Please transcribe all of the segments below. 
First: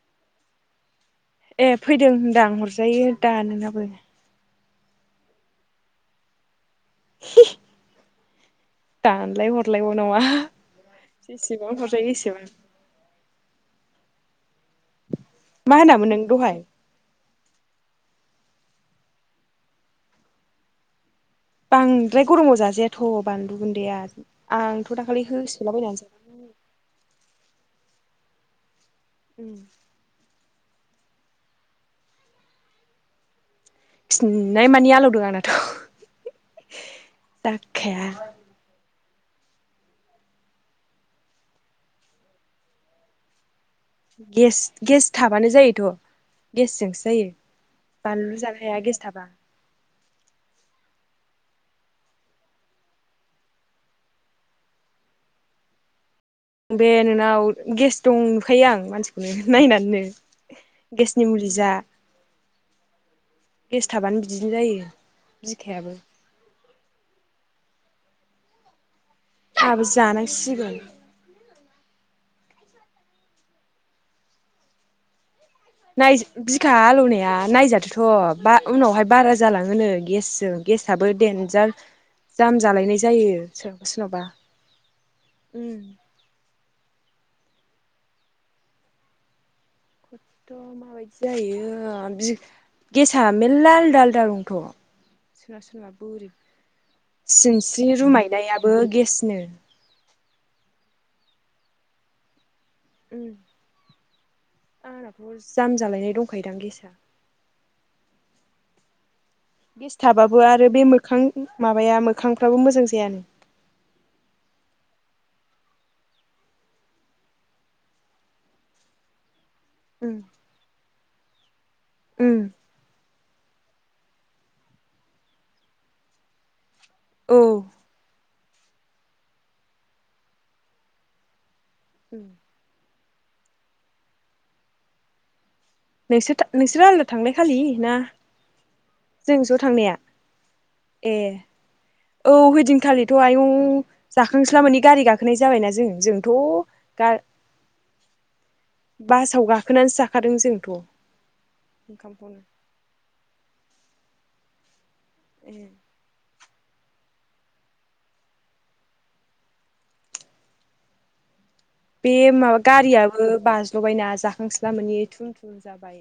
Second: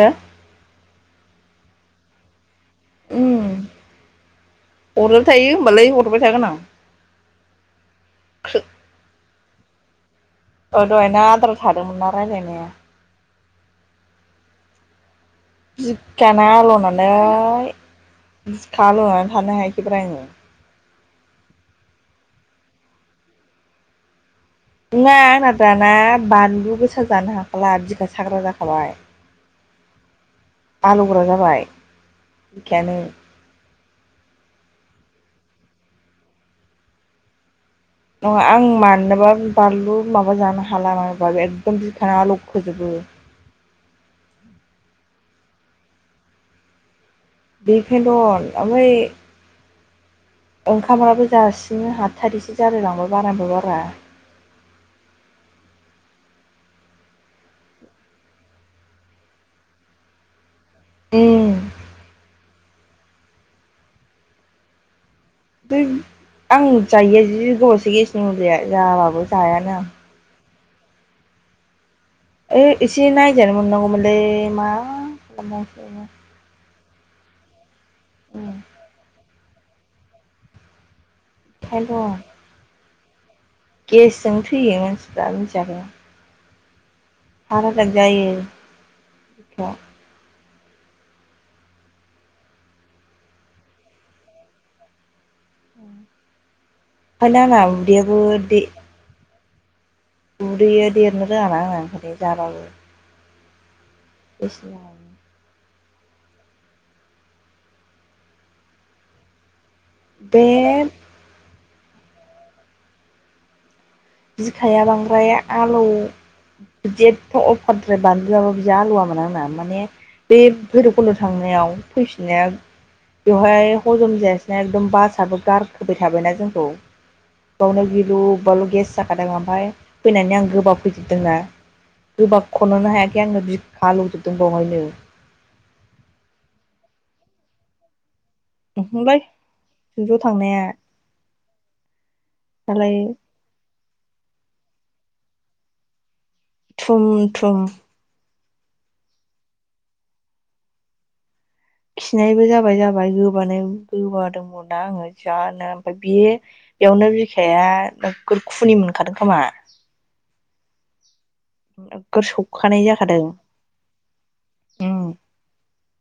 ओ ए फैदों होनदां आ हरजायो दा नोंनाबो हरबाय थायो होमबालाय हरबाय थागोन आं [inaudible] खो दानलाय हरलायबो नङा औ दहायना आद्रा थादोंमोनना रायज्लायनाया मा होनामोन नों जिखायाना दहाय आल'नानै बिखाआलनानै थानो हायाखैब्रा आङो बांद्राय गरमाव जाजायाथ' बानलु गुन्दैया आंथ' नङा दाखालि आंना दाना होसोलाबायनानै बानलु गोसा जानो हाखाला बिखा साग्रा जाखाबाय उम आलौग्रा जाबाय बिखायानो खिनाय मानि आलौदों आंनाथ' दा नङा आं मानो माबा बानलु माबा जानो हालाबो एकदम बिखा आलौखोजोबो गेस गेस थाबानो जायोथ' गेसजोंसो जायो बेखायनो बानलु जानो हाया ओमफ्राय गेस थाबा ओंखामफ्राबो जासिनो हाथारिसो जालाय लांबाय बारानिबो बारा बे नोंनाव गेस दं नुखायो आं मानसिखौनो नायनानैनो गेसनि मुलि उम जा गेस थाबानो बिदिनो जायो बै बिखायाबो आं जायो जि गोबावसे गेसनि मुलिया जाबाबो जायानो आं आहाबो जानांसिगोन ओइ एसे नायजानो मोननांगौमोनलै मा खालामनांसै नाय बिखा हालौवनाया नायजादोथ' बा ओंखायनोथ' उनावहाय बारा जालाङोनो गेसजों गेसाबो देनजार जाम जालायनाय जायो सोरनावबा सोरनावबा गेसजों थैयो मानसिफ्रा मिथियाखैबा उम थार थग जायो थ' माबायदि जायो गेसा मेर्ला आलदा आलदा दंथ' सोरनाव सोरनाबा बुरि ओंखायनो आंना सिनस्रि उदैयाबो दे रुमायनायाबो गेसनो उदैया देरनो रोङाना आंना ओंखायनो जाबाबो। उम इस्ला [unintelligible] आंनाथ' जाम जालायनाय दंखायोदां गेसा। गेसथाबाबो आरो बे मोखां माबाया मोखांफ्राबो मोजां जायानो। बिखाया बांद्राय आलौ बिदि एथ' अफारद्राय बानलु जाबाबो बिदि आलुवामोन आंना। माने उम बे भैरबकुन्द' थांनायाव उम फैफिननाया बेवहाय हजम जायासैना एकदम बासआबो गारखोबाय थाबायना जोंखौ औ बावनो गिलु बबबावल' गेस जाखादों ओमफ्राय फैनानै आं गोबाव फैदेरदोंना गोबा खननोनो हायाखै आंनो बिखा लुजोबदों बेवहायनो नोंसोर नोंसोरो आंनो थांनाय खालि ना नोंलाय जों ज' थांनाया ज' थांनाया ए औ दालाय होदिनखालिथ' आयं जाखांस्ला मोननि गारि गाखोनाय जाबायना जोङो जों थुम गा थुम बासाव गाखोनानै जाखादों जोंथ' ओंखामखौनो खिनायबो जाबाय जाबाय गोबानो गोबादोंमोन दा आङो ए जानो ओमफ्राय बे बेयावनो बिखाया नोगोखुनि मोनखादों खोमा बे नोगोर माबा सौखानाय जाखादों गारियाबो बाज्ल'बायना जाखांस्ला मानानि उम थुम थुम जाबाय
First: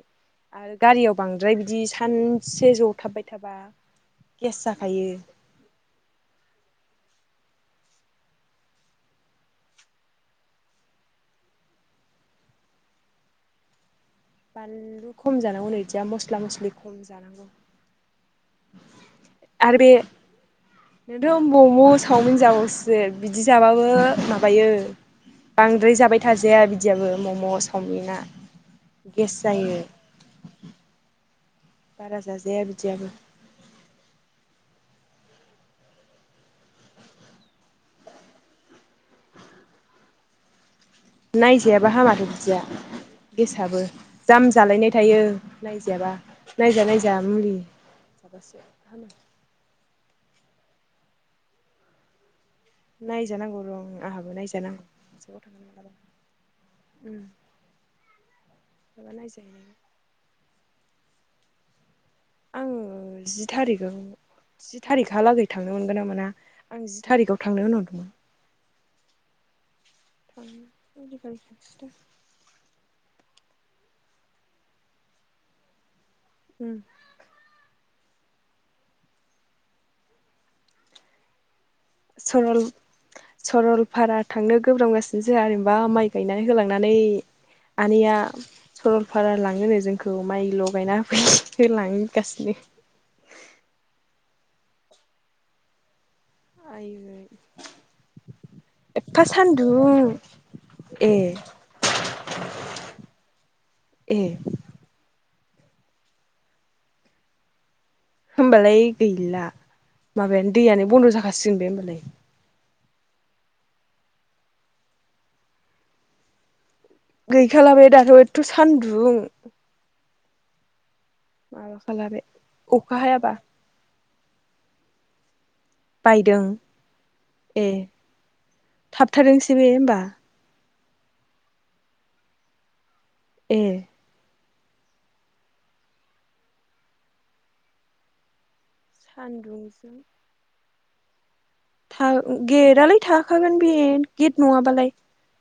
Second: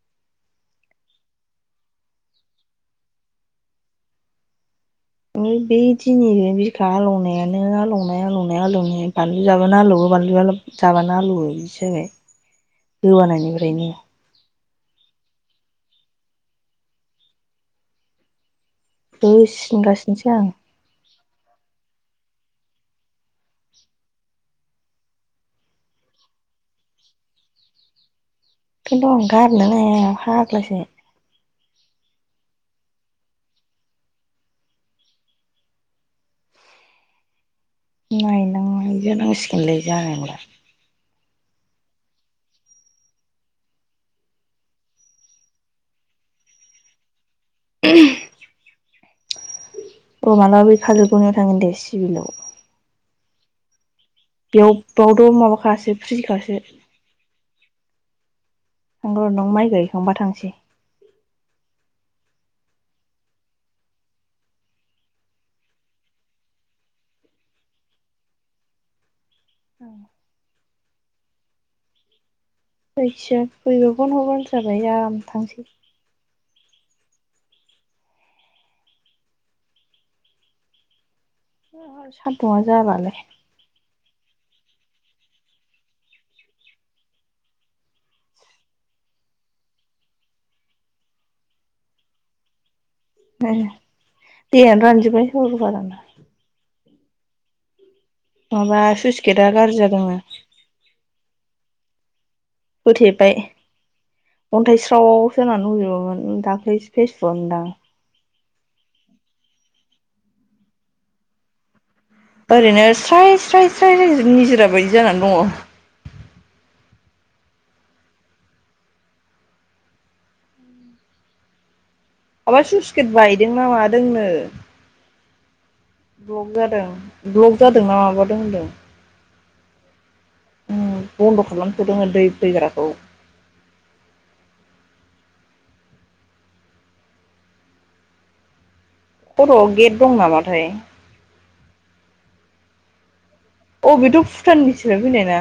आरो गारियाव बांद्राय बिदि सानसे जथाबबाय थाबा गेस जाखो बेदिनि खा लंनायानो लंनाया लौनाया लौनाया बानलु जाबानो आलौवो बानलुआ जाबानो आलौवो जाबाय गोवानायनिफ्रायनो बानलु खम जानांगौ नै बिदिया मस्ला मस्लि खम जानांगौ दे आरो बे सिनगासिनोसै आं नोंथ' मम' सावमिन जाबावसो बिदि जाबाबो माबायो बांद्राय जाबाय थाजाया बिदियाबो मम' चावमिना। बेन्थ अंगारललाय हाग्लासो बारा जाजाया बिदियाबो।। नायनांनायजानांसिगोनलै जानाय नंला [inaudible] [unintelligible] नायजायाबा हामाथ' बिदिया गेसआबो जाम जालायनाय थायो नायजायाबा नायजा नायजा मुलि अ मालाबा बे काजलगावनियाव थांगोन दे सिभलाव नायजानांगौ र' आ बेयाव बावथ' माबाखासो फ्रि खासो। उम माबा नंगौ नों नायजाहैनाय माइ गायखांबा थांसै। आङो जि थारिखआव। जि थारिखहालागै थांनो मोनगोन ना मोना आं जि थारिखाव थांनो होनहरदोंमोन औ [inaudible] दि जायखिजाया बैबो बन हरबानो जाबाय आं थांसै उम सरल सान्दुंआ जालालै सरलफारा थांनो गोब्राबगासिनो जायोंहा गोब्रामगासिनो माइ गायनानै होलांनानै आनैया सरलपारा लाङोनो जोंखौ माइल' गायना होफै होनलागासिनो। दानो रानजबायाय सरलफाराना आई। माबा स्लुइस गेटआ गाज्रि जादोंनो। ए होथेबाय ए अन्थाइस्राव खोनानै लुजोबोमोन दाख्लैसो फेसबुकआव नुदां। होमबालाय गैला माबायानो दैयानो बन्द' जाखासिगोन बे होनोमबालाय? ओरैनो स्राय स्राय स्राय निजा बायदि जानानै दङ। गैखाला बे दाथ' एथथ' सान्दुं? ब [inaudible] माबा सुच गेट बायदोंना मादोंनो। बायदों ब्लक जादों ब्लक जादोंना माबादों होनदों। दे होमबा। बन्द' खालामथ'दोंमोन दै फैग्राखौ, ए खर'आव सान्दुंजों गेट दं नामाथाय? गेटआलाय थाखागोन बे अ बेथ' गेट नङाबालाय भुटाननिफ्राय फैनाय ना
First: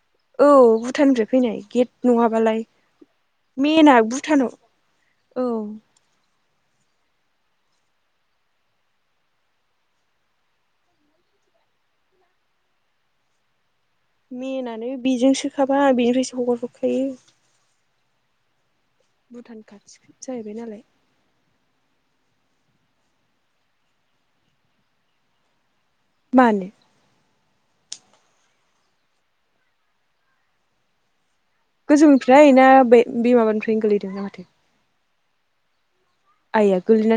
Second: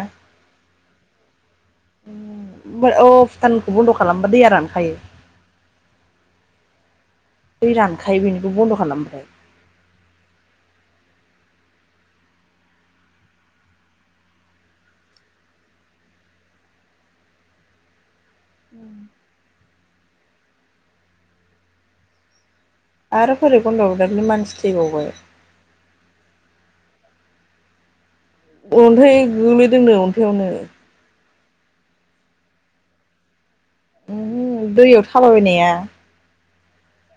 औ भुटाननिफ्राय फैनाय गेट नङाबालाय औ भुटानखौ बन्द' मेनआ खालामबा दैया भुटानाव? रानखायो औ दै रानखायो बेनिखौ बन्द' खालामबाथाय। मेनानो बिजोंसोखाबा बिनिफ्रायसो हगार हरखायो उम [inaudible] भुटान खाथि जाहैबाय नालाय आरो बोरै बनद होबावनो मानसि थैबावबाय? मानो? अन्थाइ गो्लैदोंनो अन्थायाइयावनो गोजौनिफ्राय ना बे बे माबानिफ्रायनो गोलैदोंना माथो? खालाायनाया [unintelligible] आइया गलैना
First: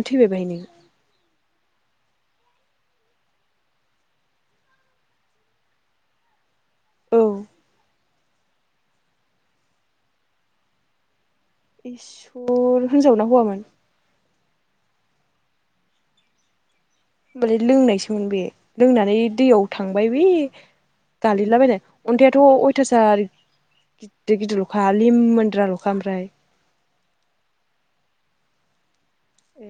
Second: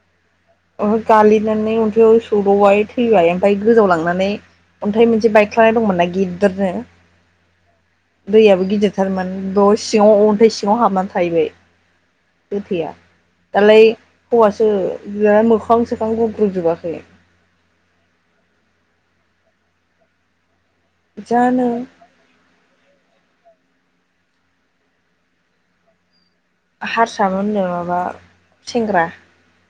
ओहो गालिननानै अन्थाइ आव। सौदावबाय थैबाय ओमफ्राय गोजाव लांनानै अन्थाइ मोनसे बाइकख्लानाय दंमोनना गिदिरनो। औ। दैयाबो गिदिरथारमोन दलं सिङाव अ अन्थाइ सिङाव हाबनानै थाहैबाय। इसर गोथैया होनजावना हौवामोन? दालाय हौवासो बि मोखां सोखां गुग्रबजोबाखै। होमबालाय लोंनायसोमोन बे लोंनानै दैयाव थांबाय बे? जानो गालिनलाबायनान अनथाइआथ अयथासार गिदिर गिदिर खालि लिमोनद्रा लखा ओमफ्राय हारसामोननो माबा सेंग्रा ए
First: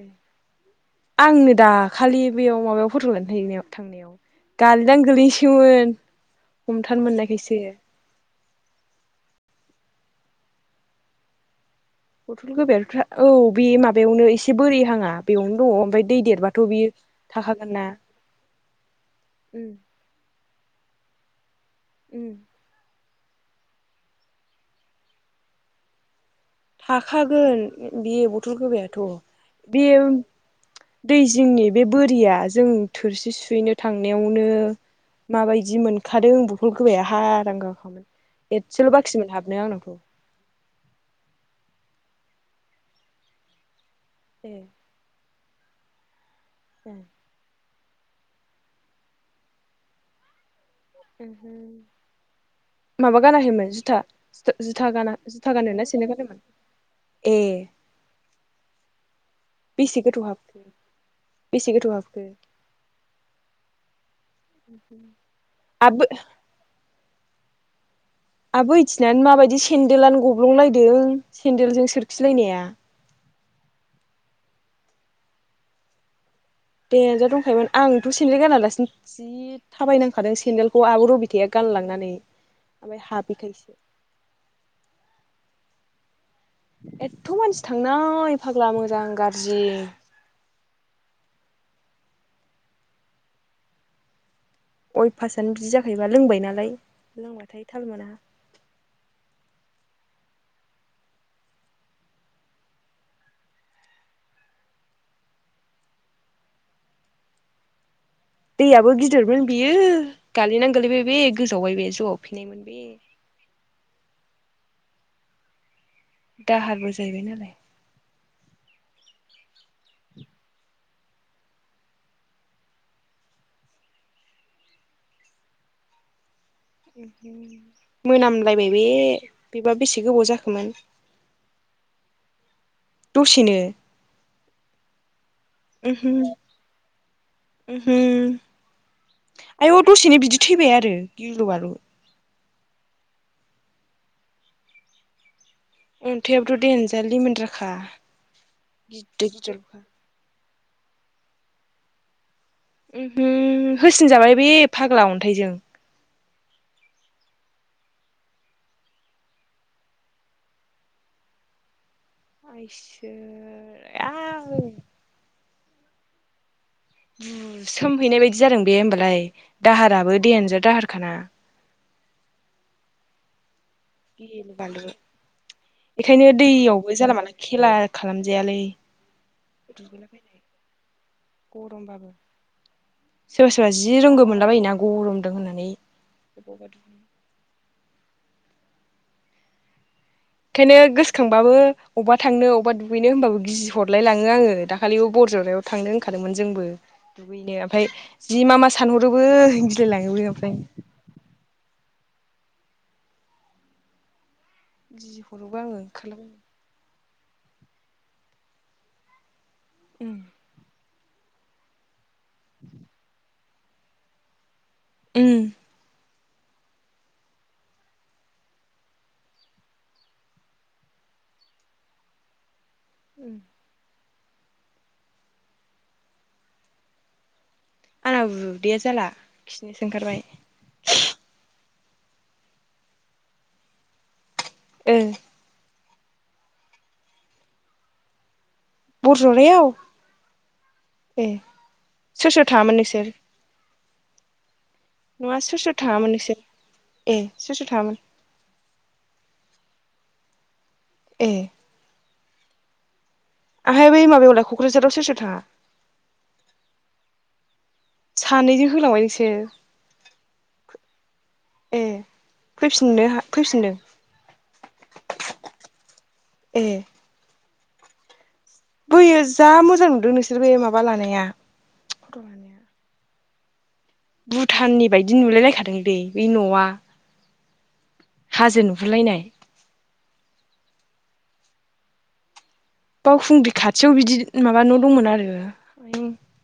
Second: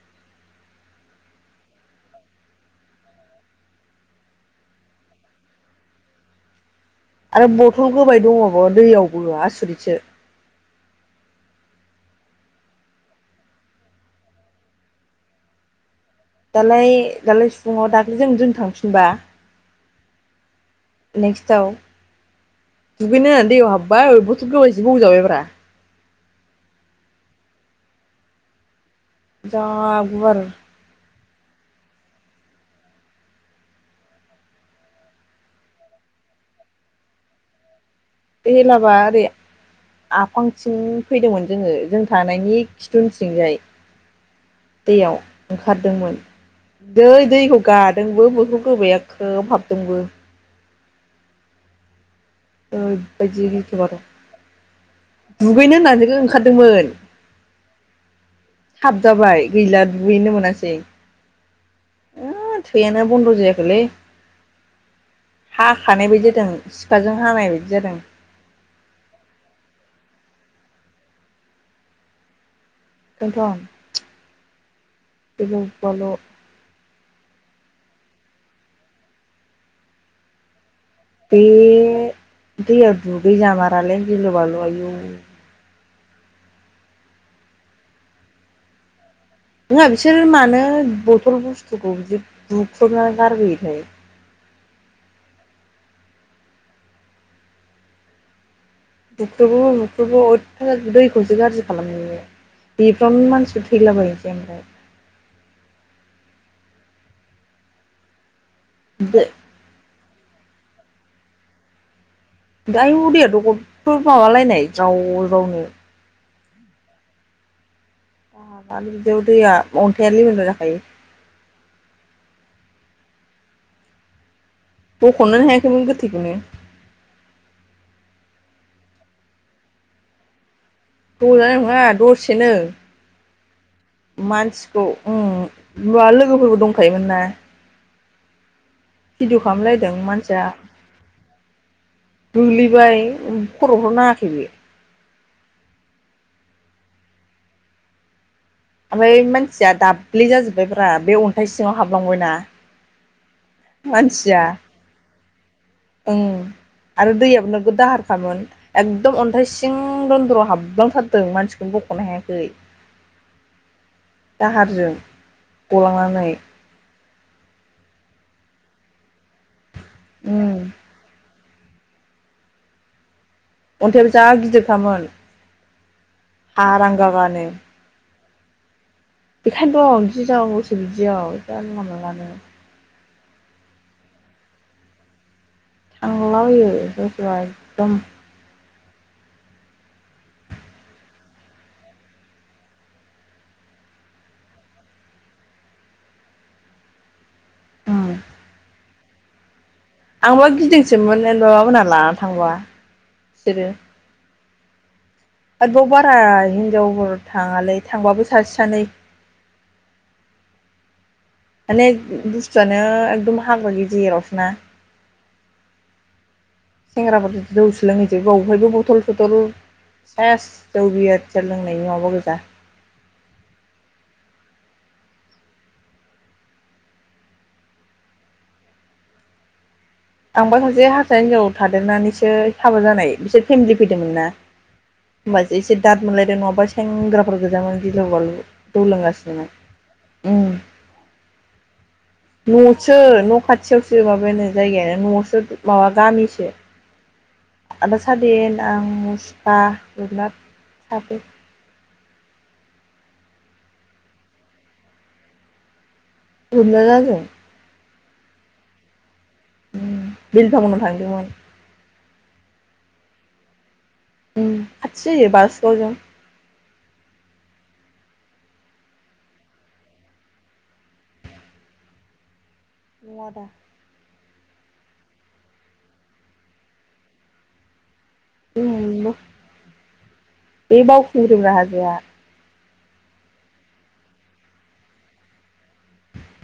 आंनो दाखालि बेयाव माबायाव फट' लानो थानाय थांनायाव गालिननान गोगलैनोसैमोन। आरो बथल गोबाय दंजोबो दैयावबो आसुरितसो बथल गोबायफ्रा औ बे माबायावनो एसे बोरै हाङा बेयावनो दङ ओमफ्राय दै देरबाथ' दालाय बियो दालाय थाखागोन फुङाव ना। दाख्लै जों जों थांफिनबा उम। नेक्स्ट आव उम। दुगैनो होननान दैयाव हाबबाय बथल' गोबबायसो बौवजाबायब्रा। थाखागोन बे बथल गोबायाथ' जा बे गुवार बे दै जिंनि बे बोरिया जों थोरसि सुहैनो थांनायावनो माबायदि मोनखादों बथल गोबायया हारां गाखौनो एला बाया बे आफां थिं फैदोंमोन जोङो जों थानायनि खिथु उनथिंजाय ए दैयाव ओंखारदोंमोन ए दै दैखौ गादोंबो बथल गोबाया खोब हाबदोंबो [unintelligible] माबा ओरैबायदि गानाखैमोन गिथाव जुथा बाथाव जुथा गाना जुथा दुगैनो गानदोंना सेनदेल होननानैसो गानदोंमोन? ओंखारदोंमोन ए हाबजाबाय गैला बेसे गोथौ दुगैनो हाबखो मोनासै। बेसे गोथौ हाबखो ओ थैययानो बन्द' जायाखैलै। आबो हाखानाय बायदि जादों सिखाजों हानाय बायदि जादों। आबो इथिनानो माबायदि सेन्देलनो गब्लंलायदों सेन्देलजों सोरखिलायनाया। खोनथ' गिलु बालु दे जा‌ दंखायोमोन आंथ' सेन्देल गानालासिनो जि थाबायनांखादों सेन्देल ख' आब' बे रबिथाया गानलांनानै दैयाव ओमफ्राय दुगै हाफैखायसो। जामारालै गिलु बालु आयु एथ' मानसि थांनाय फाग्ला मोजां गार नोङा बिसोर मानो बथल बुस्थुखौ बिदि बुख्रुबना गारबोयोथाय। अय फासआनो बिदि जाखायोबा लोंबाय नालाय लोंबाथाय थाल मोना। बुख्रुबोबो बुख्रुबो अइथासार दैखौसो गाज्रि खालामनो। बेफ्रावनो मानसिफोर थैलाबायायोनोसै ओमफ्राय। दैयाबो ओमफ्राय गिदिरमोन बियो गालिनानै गोलैबाय बे गोजावबाय बे जब [unintelligible] माबालायनाय जाव जावनो। दाहारबो जाहैबाय नालाय। [unintelligible] आरो बिदियाव दैया अन्थायालिमोनला जाखायो। बखननोनो हायाखैमोन गोथैखौनो। मोनामलायबाय बे बेबा बेसे गोबाव जाखोमोन। दजानाय नङा दसेनो। दसेनो? मानसिखौ उम उमहो [unintelligible] लोगोफोरबो दंखायोमोन ना। उमहो भिडिअ' आयौ खालामलायदों दसेनो मानसिया बिदि थैबाय आरो गिलु बलु गोग्लैबाय खर'फोराव नाङाखै बे। अन्थायाबोथ' देनजार लिमोनलाखा ओमफ्राय मानसिया दाब्लि जाजोब्बायफ्रा बे अन्थाइ सिङाव हाबलांबायना। उमहो होसिन जाबाय बे फाग्ला अन्थाइजों उम आरो दैयाबो नोगोद दाहारखामोन एकदम अन्थाइ सिं दन्द्रआव हाबलांथारदों मानसिखौनो बख' आयसोर आव दाहारजों गलांनानै। बुसोमहैनाय बायदि जादों बे होमबालाय दाहाराबो उम देनजार दाहारखाना अन्थायाबो जा गिलु बालु गिदिरखामोन बेखायनो दैयावबो जानला मानला हारांगागानो खेला खालामजायालै। बेखायनोथ' दुगैलाबायनाय गिनांगौसो बिदियाव जानला गरमबाबो मेनलानो। सोरबा सोरबा जि रोंगौ मोनला बायोना गरमदों होनना। [unintelligible] ओंखायनो गोसोखांबाबो अब्बा थांनो अब्बा दुगैनो होनबाबो गिहरलाय लाङो आङो दाखालिबो ब [unintelligible] थांनो ओंखारादोंमोन जोंबो दुगैनो ओमफ्राय उम जि मा मा सानहरोबो गिलायलाङोबो आंबा ओमफ्राय गिदिंसोमोन [unintelligible] लाना थांबा बिसोरो। गिजि हरोबो आङो आरोबाव बारा ओंखारलाबायनो हिनजावफोर थाङालै थांबाबो सासे सानै उम माने बुस्थुआनो एकदम हाग्रा गेजेरावसोना उम सेंग्राफोर'जों जौ सोलोंहैजोबो अहायबो बथल सथल। सेयस जौ बियार लोंनायनि माबा गोजा। उम। आंना उदैया जाला खिनिसै। आंबा सासे हारसा हिनजाव थादेरनानैसो हाबा जानाय बिसोर फेमिलि फैदोंमोन ना। ओ होमबासो एसे दाद मोनलायदों नङाबा सेंग्राफोर गोजामोन गिलु बालु। जौ लोंगासिनो बरजरायाव उम। ए सोर सोर थाङामोन न'सो नोंसोर न' खाथियावसो माबानो जायगायानो नङा न'आवसो सोर सोर माबा थाङामोन नोंसोर गामिसो ए सोर सोर थाङामोन आदा सादिन आं मुसुखा ए [unintelligible] आहाय बै माबायावलाय क'क्राझाराव सोर सोर थाङा [unintelligible] [inaudible] सानैजों होलांबाय नोंसोर उ बिलिफांमोनाव थांदोंमोन ए फैफिननो फैफिनदों खाथि जायो बारस' दों ए बोयो जा मोजां नुदों नोंसोरबोयो माबा लानाया [unintelligible] [inaudible] भुटाननि बायदि नुलायलायखादों दै बै न'आ हाजो नुहुर जों लायनाय गुरु हाजोआ बावखुंग्रि खाथियाव बिदि माबा न' दंमोन आरो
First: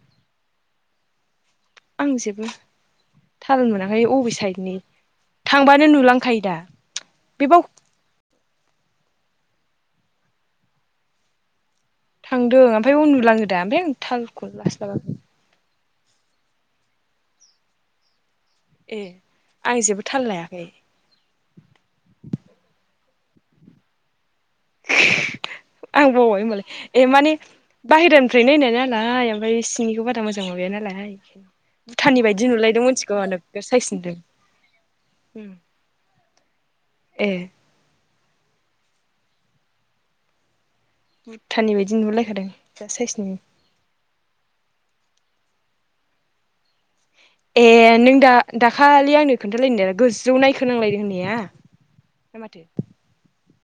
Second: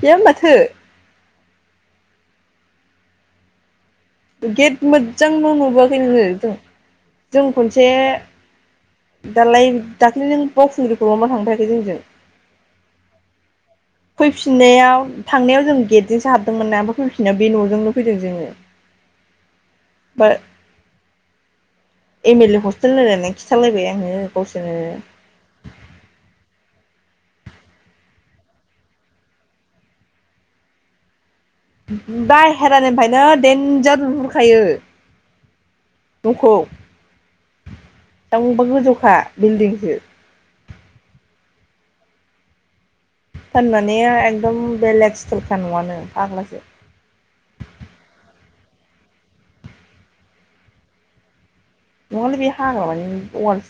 गैया माथो आं जेबो थाल मोनाखै ओमफ्राय बबे साइडनि गेट मोजांल' थांबानो नुबोआखै नोङो नुलांखायो जों दा जों बेबाव खनसे दालाय दाख्ललिनो बावखुंग्रिखौ ल' मा थांफाखै जोंजों थांदों ओमफ्राय उनन्दुलाङो दा ओमफ्राय आ थालखौ लास्लाखै बिजोंसो हाबदोंमोन ना अमफ्राय फैफिनायना बे न'जोंनो फैदों जोङो ए आं जेबो थाल बा लायाखै एम एल ए हस्टेल रायलायनानै खिथालायबाय आङो गावसोरनो आं बावबाय होनबालाय ए माने बाहेरानिफ्राय नाय होननाय नालाय ओमफ्राय सिंनिखौ बारा मोजां माबाया नालाय भुटाननि बायदि नुलायदों मिथिगौ बायहेरानिफ्रायनो आं नोगोद साइस दडन्जार नुदों नहुरखायो ए [unintelligible] [inaudible] दाबा गोजौखा बिल्दिंसो भुटाननि बायदि नुहरलायखादों जा साइस फाननानै एकदम बेलेग स्टलखा नङानो फाग्लासो ए नों दा दाखालि आंनो खोन्थालाय दा गोजौ नायखोनांलायदों होननाया ना नोंङाल बे माथो हाग्रामानि उवालसो